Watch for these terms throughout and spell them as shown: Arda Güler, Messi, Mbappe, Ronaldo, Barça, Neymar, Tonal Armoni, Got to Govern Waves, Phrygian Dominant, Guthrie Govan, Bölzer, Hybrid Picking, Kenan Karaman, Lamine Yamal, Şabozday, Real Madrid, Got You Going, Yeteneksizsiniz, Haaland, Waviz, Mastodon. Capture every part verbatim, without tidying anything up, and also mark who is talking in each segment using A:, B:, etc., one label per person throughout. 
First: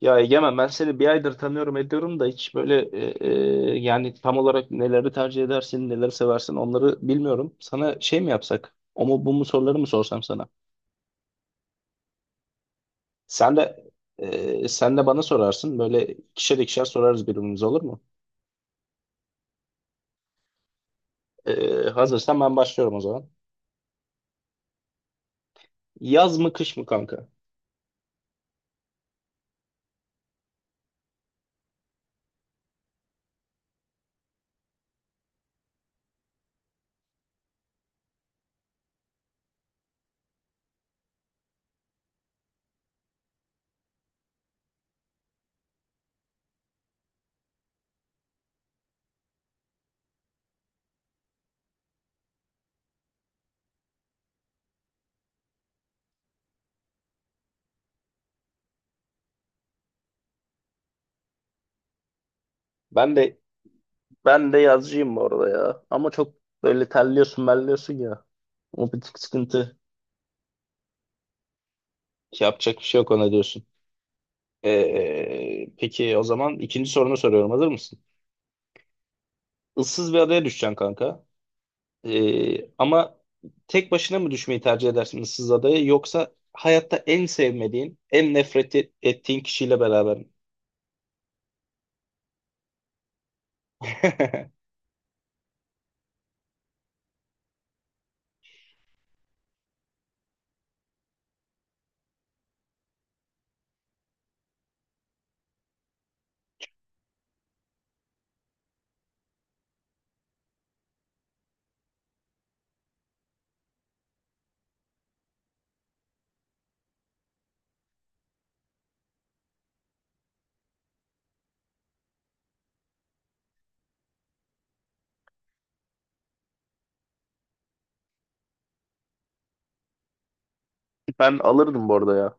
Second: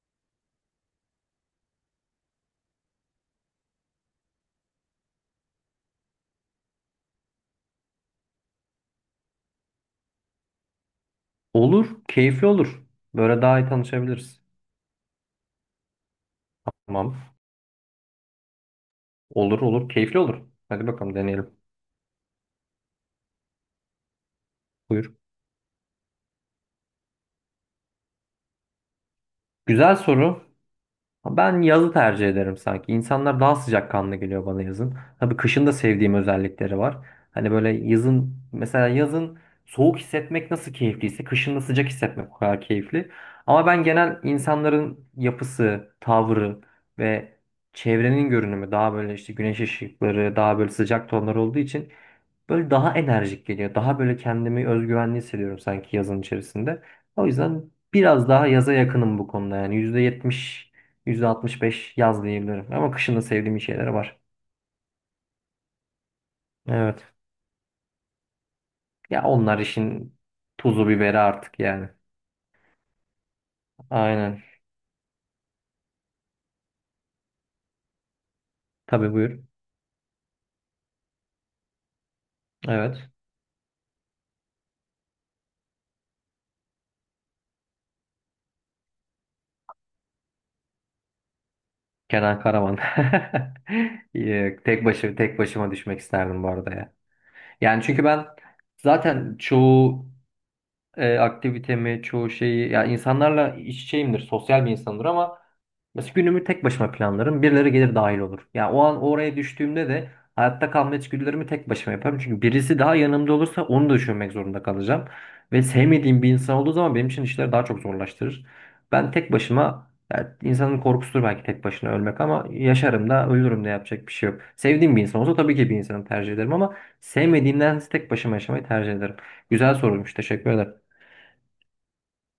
A: Ya Egemen, ben seni bir aydır tanıyorum ediyorum da hiç böyle e, e, yani tam olarak neleri tercih edersin, neleri seversin, onları bilmiyorum. Sana şey mi yapsak? O mu bu mu soruları mı sorsam sana?
B: Olur, keyifli olur. Böyle
A: Sen
B: daha iyi
A: de
B: tanışabiliriz.
A: e, sen de bana sorarsın. Böyle ikişer ikişer
B: Tamam.
A: sorarız birbirimize, olur mu?
B: Olur olur, keyifli olur. Hadi bakalım
A: E,
B: deneyelim.
A: hazırsan ben başlıyorum o zaman.
B: Buyur.
A: Yaz mı kış mı kanka?
B: Güzel soru. Ben yazı tercih ederim sanki. İnsanlar daha sıcakkanlı geliyor bana yazın. Tabii kışın da sevdiğim özellikleri var. Hani böyle yazın mesela yazın soğuk hissetmek nasıl keyifliyse kışın da sıcak hissetmek o kadar keyifli. Ama ben genel insanların yapısı, tavrı ve çevrenin görünümü daha böyle işte güneş ışıkları, daha böyle sıcak tonlar olduğu için böyle daha enerjik geliyor. Daha böyle kendimi özgüvenli hissediyorum sanki yazın içerisinde. O yüzden biraz daha yaza yakınım bu konuda yani. Yüzde yetmiş, yüzde altmış beş yaz diyebilirim. Ama
A: Ben
B: kışın da
A: de
B: sevdiğim şeyler var.
A: ben de yazcıyım bu arada ya. Ama çok böyle
B: Evet.
A: terliyorsun, melliyorsun ya. O bir tık
B: Ya onlar
A: sıkıntı.
B: işin tuzu biberi artık yani.
A: Yapacak bir şey yok, ona diyorsun.
B: Aynen.
A: Ee, peki, o zaman ikinci sorunu soruyorum. Hazır mısın?
B: Tabii buyur.
A: Issız bir adaya düşeceksin kanka. Ee,
B: Evet.
A: ama tek başına mı düşmeyi tercih edersin ıssız adaya, yoksa hayatta en sevmediğin, en nefret et- ettiğin kişiyle beraber mi?
B: Kenan Karaman. Yok, Tek başı, tek başıma düşmek isterdim bu arada ya. Yani çünkü ben zaten çoğu e, aktivitemi, çoğu şeyi ya insanlarla iç içeyimdir, sosyal bir insandır ama mesela günümü tek başıma planlarım. Birileri gelir dahil olur. Yani o an oraya düştüğümde de hayatta kalma içgüdülerimi tek başıma yaparım. Çünkü birisi daha yanımda olursa onu da düşünmek zorunda kalacağım. Ve sevmediğim bir insan olduğu zaman benim için işleri daha çok zorlaştırır. Ben tek başıma yani insanın korkusudur belki tek başına ölmek ama yaşarım da ölürüm de yapacak bir şey yok. Sevdiğim bir insan olsa tabii ki bir insanı tercih ederim ama sevmediğimden tek başıma yaşamayı tercih ederim. Güzel sorulmuş. Teşekkür ederim.
A: Ben alırdım bu arada ya,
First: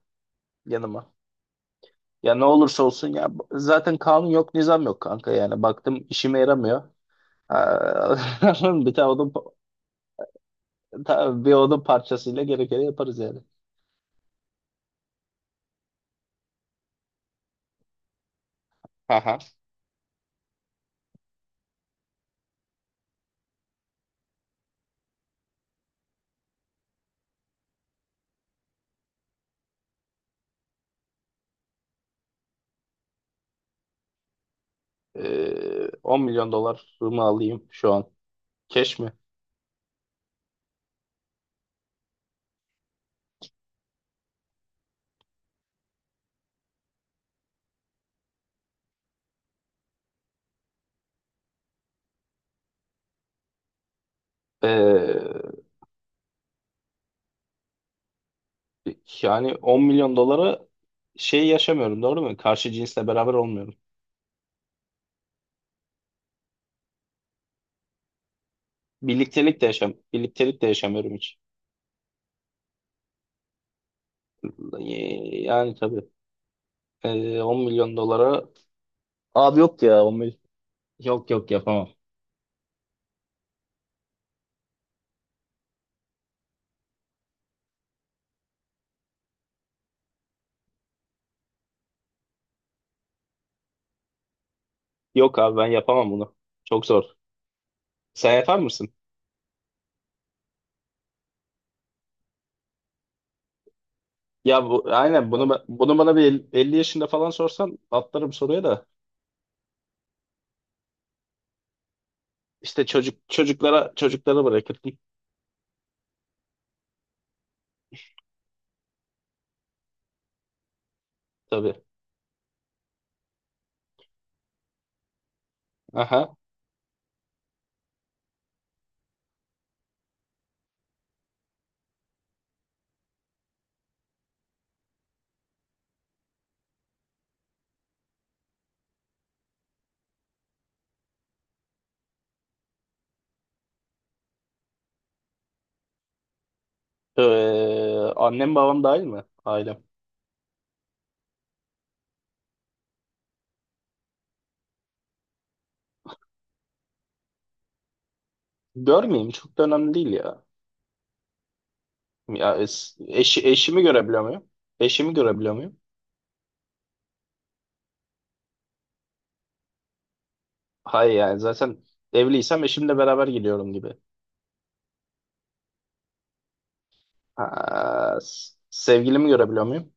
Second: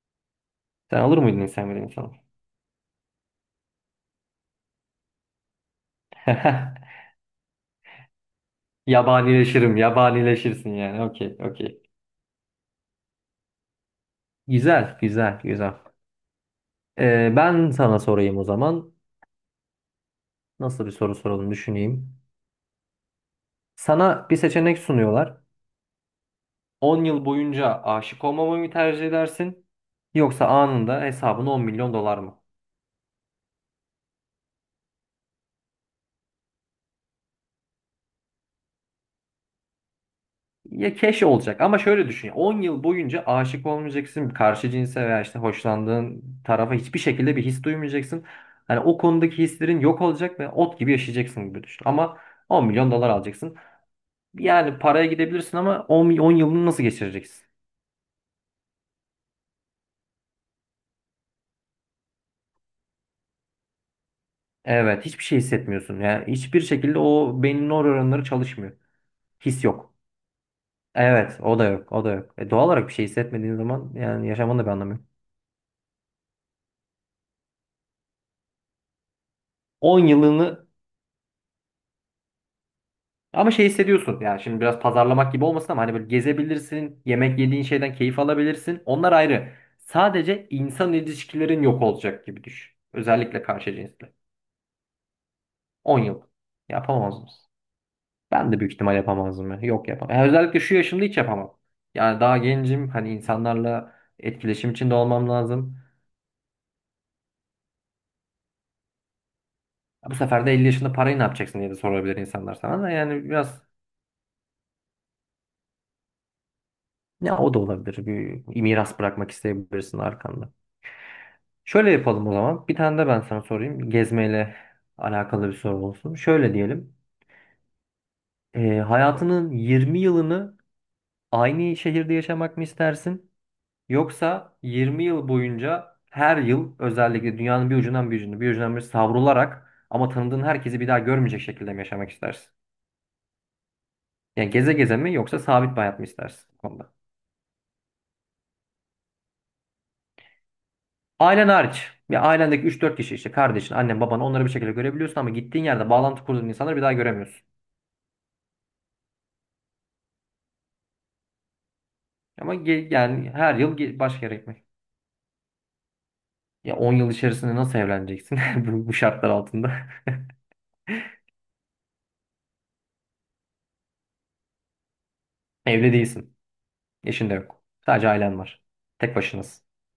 B: Sen
A: yanıma.
B: olur muydun insan bilim insanı?
A: Ya ne olursa olsun ya, zaten kanun yok, nizam yok kanka, yani baktım işime yaramıyor. Aa, bir tane odun, pa-
B: Yabanileşirim, yabanileşirsin yani. Okey,
A: ta- bir odun
B: okey.
A: parçasıyla gerekeni yaparız yani.
B: Güzel, güzel, güzel. Ee, ben sana sorayım o zaman.
A: Aha.
B: Nasıl bir soru soralım düşüneyim. Sana bir seçenek sunuyorlar. On yıl boyunca aşık olmamayı mı tercih edersin? Yoksa anında hesabına on milyon dolar mı?
A: Ee, on milyon dolar mı alayım şu an? Keş mi?
B: Ya keş olacak ama şöyle düşün. Ya, on yıl boyunca aşık olmayacaksın. Karşı cinse veya işte hoşlandığın tarafa hiçbir şekilde bir his duymayacaksın. Hani o konudaki hislerin yok olacak ve ot gibi yaşayacaksın gibi düşün. Ama on milyon dolar alacaksın. Yani paraya gidebilirsin
A: Ee,
B: ama on, mi- on yılını nasıl geçireceksin?
A: Yani on milyon dolara şey yaşamıyorum, doğru mu? Karşı cinsle beraber olmuyorum.
B: Evet, hiçbir şey hissetmiyorsun. Yani hiçbir şekilde o beynin nöronları çalışmıyor.
A: Birliktelik
B: His
A: de yaşam,
B: yok.
A: birliktelik de yaşamıyorum hiç.
B: Evet, o da yok, o da yok. E, doğal olarak bir şey hissetmediğin zaman yani yaşamanın da bir anlamı yok.
A: Ee, Yani tabii. Ee, on milyon dolara abi, yok
B: on
A: ya on milyon.
B: yılını.
A: Yok yok, yapamam.
B: Ama şey hissediyorsun yani şimdi biraz pazarlamak gibi olmasın ama hani böyle gezebilirsin, yemek yediğin şeyden keyif alabilirsin. Onlar ayrı. Sadece insan ilişkilerin yok olacak gibi düşün. Özellikle karşı cinsle.
A: Yok abi, ben
B: on
A: yapamam
B: yıl.
A: bunu. Çok zor.
B: Yapamaz mısın?
A: Sen
B: Ben
A: yapar
B: de büyük
A: mısın?
B: ihtimal yapamazdım ya. Yok, yapamam. Yani özellikle şu yaşımda hiç yapamam. Yani daha gencim. Hani insanlarla
A: Ya
B: etkileşim
A: bu
B: içinde olmam
A: aynen, bunu ba-
B: lazım.
A: bunu bana bir el- elli yaşında falan sorsan atlarım soruya da.
B: Bu sefer de elli yaşında parayı ne yapacaksın diye de sorabilir insanlar sana
A: İşte
B: da.
A: çocuk
B: Yani biraz
A: çocuklara çocuklara bırakırdım
B: ya o da olabilir. Bir miras bırakmak isteyebilirsin arkanda.
A: tabii.
B: Şöyle yapalım o zaman. Bir tane de ben sana sorayım. Gezmeyle alakalı bir soru olsun.
A: Aha.
B: Şöyle diyelim. Ee, hayatının yirmi yılını aynı şehirde yaşamak mı istersin? Yoksa yirmi yıl boyunca her yıl özellikle dünyanın bir ucundan bir ucuna bir ucundan bir savrularak ama tanıdığın herkesi bir daha görmeyecek şekilde mi yaşamak istersin? Yani geze geze mi yoksa sabit bir hayat mı istersin bu konuda?
A: Ee, Annem babam dahil mi? Ailem.
B: Ailen hariç. Bir ailendeki üç dört kişi işte kardeşin, annen, baban onları bir şekilde görebiliyorsun ama gittiğin yerde bağlantı kurduğun insanları bir daha göremiyorsun.
A: Görmeyeyim, çok da önemli değil ya. Ya
B: Ama ge-
A: es-
B: yani
A: eşi,
B: her yıl
A: eşimi
B: ge-
A: görebiliyor
B: başka yere
A: muyum?
B: gitmek.
A: Eşimi görebiliyor muyum?
B: Ya on yıl içerisinde nasıl evleneceksin bu, bu şartlar altında?
A: Hayır, yani zaten evliysem eşimle beraber gidiyorum gibi.
B: Evli değilsin. Eşin de yok. Sadece
A: Ha,
B: ailen
A: s-
B: var. Tek
A: sevgilimi
B: başınız.
A: görebiliyor muyum?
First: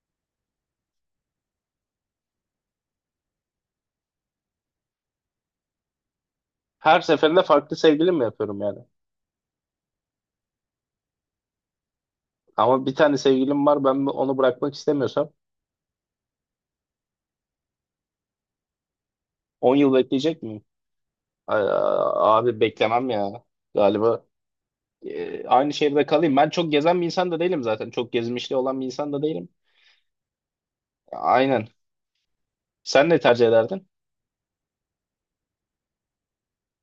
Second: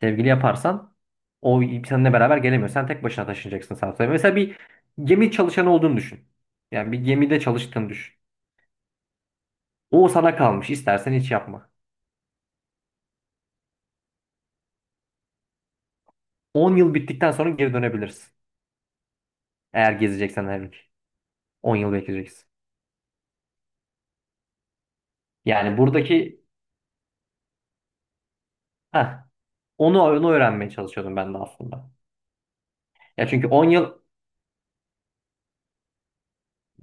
B: Sevgili yaparsan o seninle beraber gelemiyor. Sen tek başına taşınacaksın sadece. Mesela bir gemi çalışanı olduğunu düşün. Yani bir
A: Her
B: gemide
A: seferinde farklı
B: çalıştığını
A: sevgilim
B: düşün.
A: mi yapıyorum yani?
B: O sana kalmış. İstersen hiç yapma.
A: Ama bir tane sevgilim var, ben onu bırakmak istemiyorsam
B: On yıl bittikten sonra geri dönebilirsin.
A: on
B: Eğer
A: yıl bekleyecek
B: gezeceksen her
A: miyim?
B: ülke.
A: Ay,
B: On yıl bekleyeceksin.
A: abi, beklemem ya galiba. E, aynı
B: Yani
A: şehirde kalayım.
B: buradaki.
A: Ben çok gezen bir insan da değilim zaten. Çok gezmişliği olan bir insan da
B: Heh,
A: değilim.
B: onu, onu öğrenmeye çalışıyordum ben de
A: Aynen.
B: aslında.
A: Sen ne
B: Ya çünkü
A: tercih
B: on
A: ederdin?
B: yıl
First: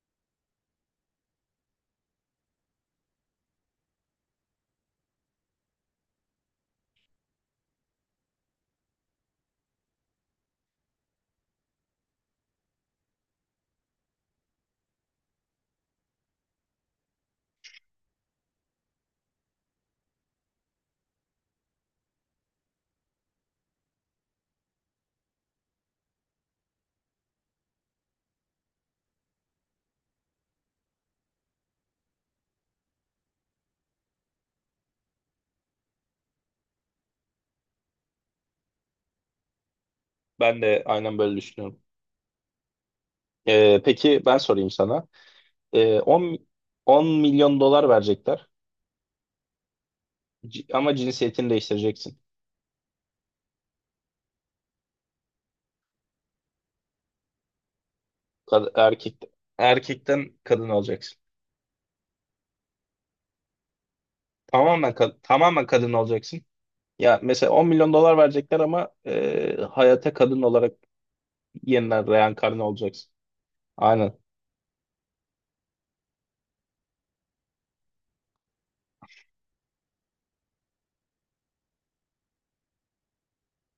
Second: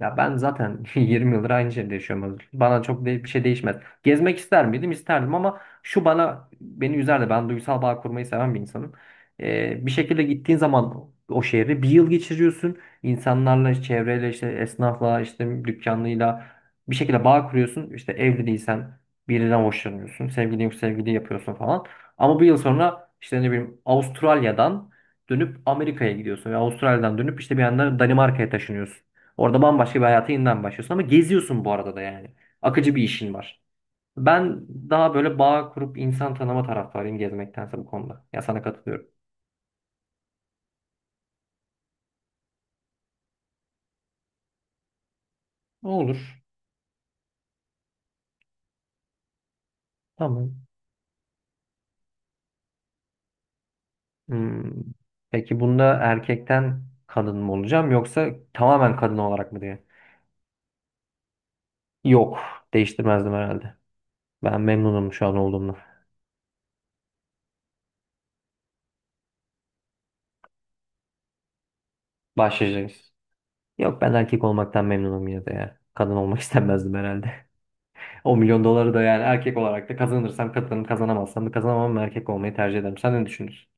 B: Ya ben zaten yirmi yıldır aynı şeyde yaşıyorum. Özgür. Bana çok de- bir şey değişmez. Gezmek ister miydim? İsterdim ama şu bana beni üzerdi. Ben duygusal bağ kurmayı seven bir insanım. Ee, bir şekilde gittiğin zaman o şehre bir yıl geçiriyorsun. İnsanlarla, işte çevreyle, işte esnafla, işte dükkanlıyla bir şekilde bağ kuruyorsun. İşte evli değilsen birinden hoşlanıyorsun. Sevgilin yok, sevgili yapıyorsun falan. Ama bir yıl sonra işte ne bileyim Avustralya'dan dönüp Amerika'ya gidiyorsun. Ve Avustralya'dan dönüp işte bir anda Danimarka'ya taşınıyorsun. Orada bambaşka bir hayata yeniden başlıyorsun ama geziyorsun bu arada da yani. Akıcı bir işin var. Ben daha böyle bağ kurup insan tanıma taraftarıyım gezmektense bu konuda. Ya sana katılıyorum.
A: Ben de aynen böyle düşünüyorum. Ee, peki, ben sorayım sana. Ee, 10,
B: Olur.
A: 10 milyon dolar verecekler,
B: Tamam.
A: C- ama cinsiyetini değiştireceksin.
B: Hmm. Peki bunda erkekten kadın mı olacağım yoksa
A: Kad-
B: tamamen
A: erkek,
B: kadın olarak mı diye?
A: erkekten kadın olacaksın.
B: Yok. Değiştirmezdim herhalde. Ben
A: Tamamen,
B: memnunum
A: ka-
B: şu an
A: tamamen
B: olduğumla.
A: kadın olacaksın. Ya mesela on milyon dolar verecekler, ama e, hayata kadın olarak yeniden reenkarne olacaksın.
B: Başlayacağız. Yok,
A: Aynen.
B: ben erkek olmaktan memnunum yine de ya. Kadın olmak istemezdim herhalde. O milyon doları da yani erkek olarak da kazanırsam kazanırım, kazanamazsam da kazanamam, erkek olmayı tercih ederim. Sen ne düşünürsün?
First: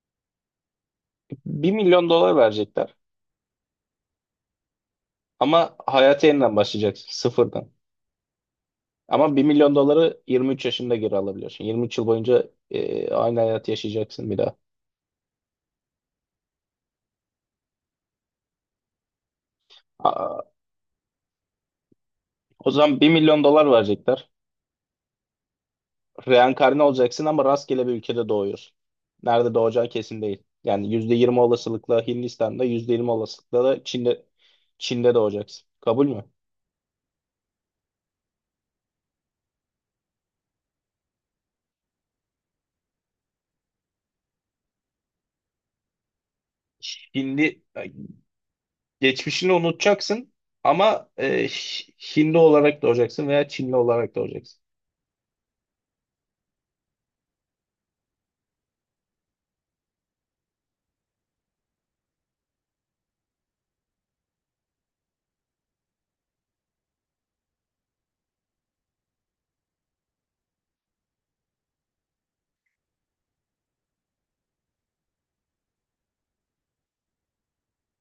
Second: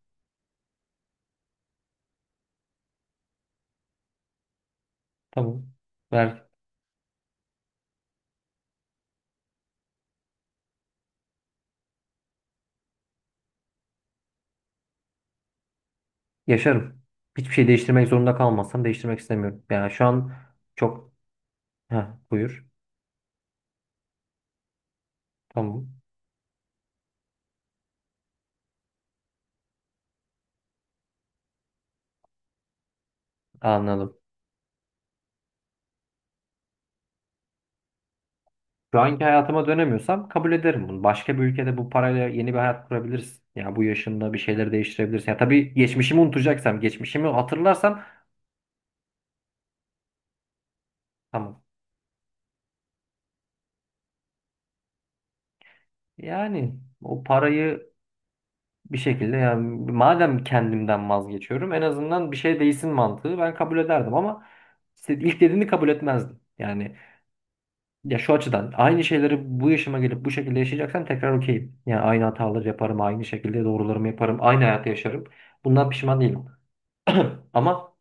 A: bir milyon dolar verecekler ama
B: Tamam.
A: hayata
B: Ver.
A: yeniden başlayacaksın sıfırdan. Ama bir milyon doları yirmi üç yaşında geri alabiliyorsun. yirmi üç yıl boyunca e, aynı hayat yaşayacaksın bir daha.
B: Yaşarım. Hiçbir şey değiştirmek zorunda kalmazsam değiştirmek istemiyorum. Yani şu an
A: Aa,
B: çok... Heh, Buyur.
A: o zaman bir milyon dolar verecekler.
B: Tamam.
A: Reenkarne olacaksın ama rastgele bir ülkede doğuyorsun. Nerede doğacağı kesin değil. Yani yüzde yirmi olasılıkla Hindistan'da, yüzde yirmi olasılıkla da
B: Anladım.
A: Çin'de Çin'de doğacaksın. Kabul mü?
B: Şu anki hayatıma dönemiyorsam kabul ederim bunu. Başka bir ülkede bu parayla yeni bir hayat kurabilirsin. Ya bu yaşında bir şeyleri değiştirebilirsin. Ya tabii geçmişimi unutacaksam, geçmişimi
A: Hindi
B: hatırlarsam
A: geçmişini unutacaksın ama e,
B: tamam.
A: Hindi olarak doğacaksın veya Çinli olarak doğacaksın.
B: Yani o parayı bir şekilde yani madem kendimden vazgeçiyorum en azından bir şey değilsin mantığı ben kabul ederdim ama işte ilk dediğini kabul etmezdim. Yani ya şu açıdan aynı şeyleri bu yaşıma gelip bu şekilde yaşayacaksam tekrar okeyim. Yani aynı hataları yaparım, aynı şekilde doğrularımı yaparım, aynı hayatı yaşarım. Bundan pişman değilim. Ama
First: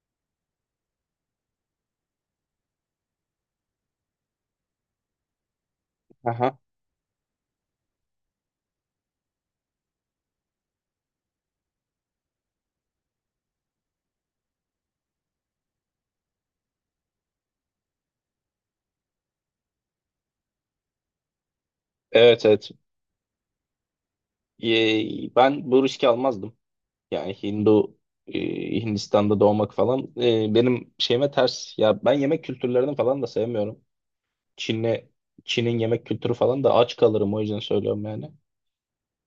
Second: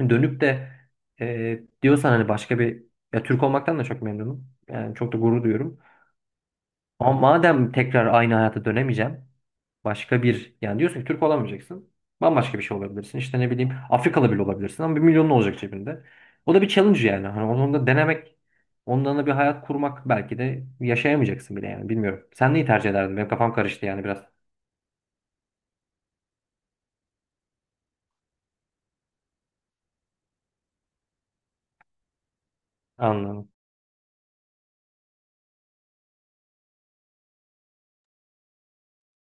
B: dönüp de e, diyorsan hani başka bir, ya Türk olmaktan da çok memnunum. Yani çok da gurur duyuyorum.
A: Aha.
B: Ama madem tekrar aynı hayata dönemeyeceğim başka bir, yani diyorsun ki Türk olamayacaksın. Bambaşka bir şey olabilirsin. İşte ne bileyim Afrikalı bile olabilirsin ama bir milyonun olacak cebinde. O da bir challenge yani. Hani onu da denemek, ondan da bir hayat kurmak belki de yaşayamayacaksın bile yani bilmiyorum.
A: Evet,
B: Sen neyi
A: evet.
B: tercih ederdin? Benim kafam karıştı yani biraz.
A: Ee, ben bu riski almazdım. Yani Hindu e, Hindistan'da doğmak falan, e, benim şeyime ters. Ya ben yemek kültürlerini falan da
B: Anladım.
A: sevmiyorum. Çin'le Çin'in yemek kültürü falan da, aç kalırım o yüzden söylüyorum yani.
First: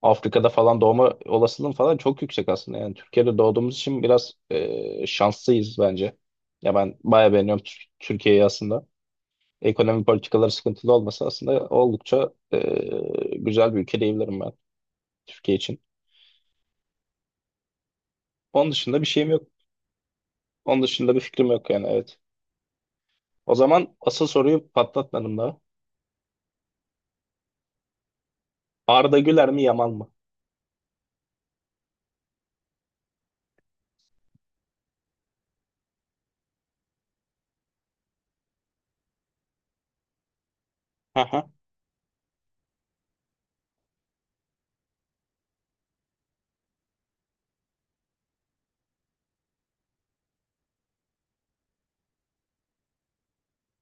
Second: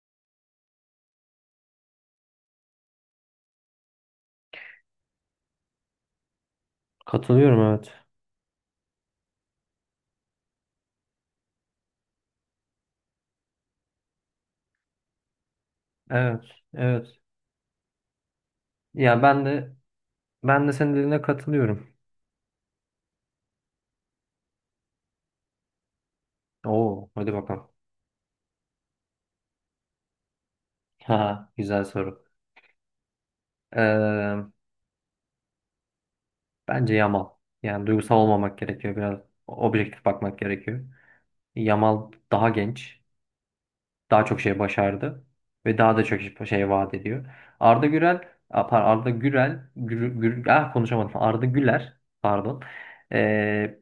A: Afrika'da falan doğma olasılığım falan çok yüksek aslında. Yani Türkiye'de doğduğumuz için biraz e, şanslıyız bence. Ya ben bayağı
B: Katılıyorum,
A: beğeniyorum Tür-
B: evet.
A: Türkiye'yi aslında. Ekonomi politikaları sıkıntılı olmasa aslında oldukça e, güzel bir ülke diyebilirim ben Türkiye için.
B: Evet, evet.
A: Onun dışında bir
B: Ya
A: şeyim
B: ben
A: yok.
B: de ben de
A: Onun
B: senin
A: dışında bir
B: dediğine
A: fikrim yok yani,
B: katılıyorum.
A: evet. O zaman asıl soruyu patlatmadım daha.
B: Oo, hadi bakalım.
A: Arda Güler mi Yamal mı?
B: Ha, güzel soru. Ee, Bence Yamal. Yani duygusal olmamak gerekiyor biraz. Objektif bakmak gerekiyor.
A: Aha,
B: Yamal daha genç, daha çok şey başardı ve daha da çok şey vaat ediyor. Arda Gürel, a, par- Arda Gürel, Gür, Gür- ah, konuşamadım. Arda Güler, pardon. Ee,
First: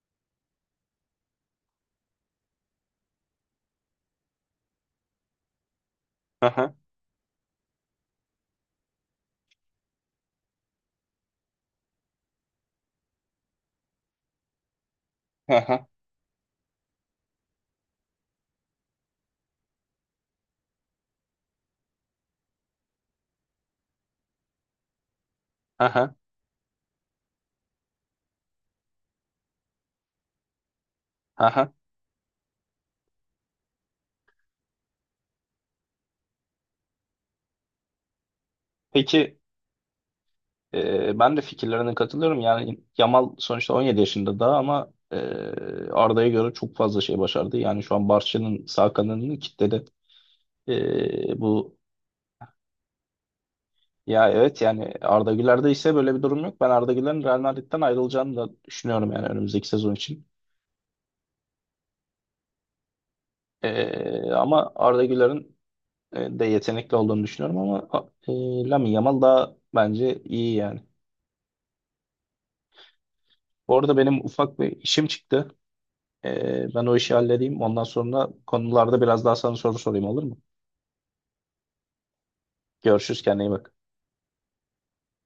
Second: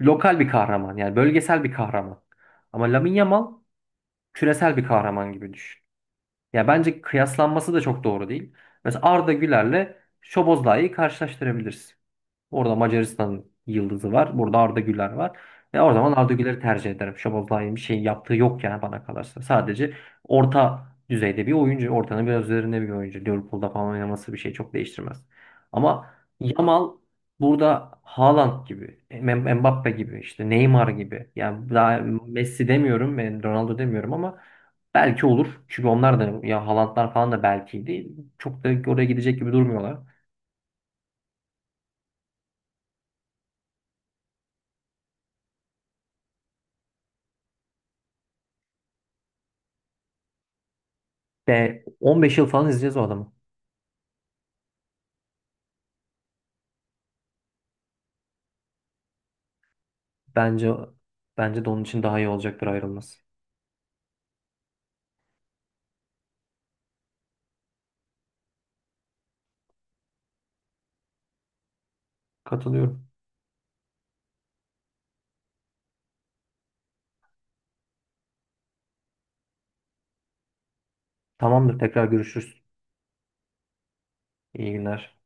B: Lokal bir kahraman yani bölgesel bir kahraman. Ama Lamine Yamal küresel bir kahraman gibi düşün. Ya
A: aha,
B: bence kıyaslanması da çok doğru değil. Mesela Arda Güler'le Şoboz Lai'yi karşılaştırabilirsin. Orada Macaristan yıldızı var. Burada Arda Güler var. Ve
A: aha,
B: o zaman Arda Güler'i tercih ederim. Şabozday'ın bir şey yaptığı yok yani bana kalırsa. Sadece orta düzeyde bir oyuncu. Ortanın biraz üzerinde bir oyuncu. Liverpool'da falan oynaması bir şey çok değiştirmez.
A: aha,
B: Ama Yamal burada Haaland gibi, M- Mbappe gibi, işte Neymar gibi. Yani
A: aha.
B: daha Messi demiyorum, ben Ronaldo demiyorum ama belki olur. Çünkü onlar da ya Haalandlar falan da belkiydi. Çok da oraya
A: Peki,
B: gidecek gibi durmuyorlar.
A: e, ben de fikirlerine katılıyorum. Yani Yamal sonuçta on yedi yaşında daha, ama e, Arda'ya göre çok fazla şey başardı. Yani şu an Barça'nın sağ kanadını kitledi. E, bu
B: Ve on beş yıl falan izleyeceğiz o adamı.
A: Ya, evet, yani Arda Güler'de ise böyle bir durum yok. Ben Arda Güler'in Real Madrid'den ayrılacağını da düşünüyorum, yani önümüzdeki sezon için.
B: Bence bence de onun için daha iyi olacaktır ayrılması.
A: E, ama Arda Güler'in e, de yetenekli olduğunu düşünüyorum, ama a- e, Lamine Yamal daha bence iyi yani.
B: Katılıyorum.
A: Bu arada benim ufak bir işim çıktı. E, ben o işi halledeyim. Ondan sonra konularda biraz daha sana soru sorayım, olur mu?
B: Tamamdır, tekrar görüşürüz.
A: Görüşürüz, kendine iyi bak.
B: İyi günler.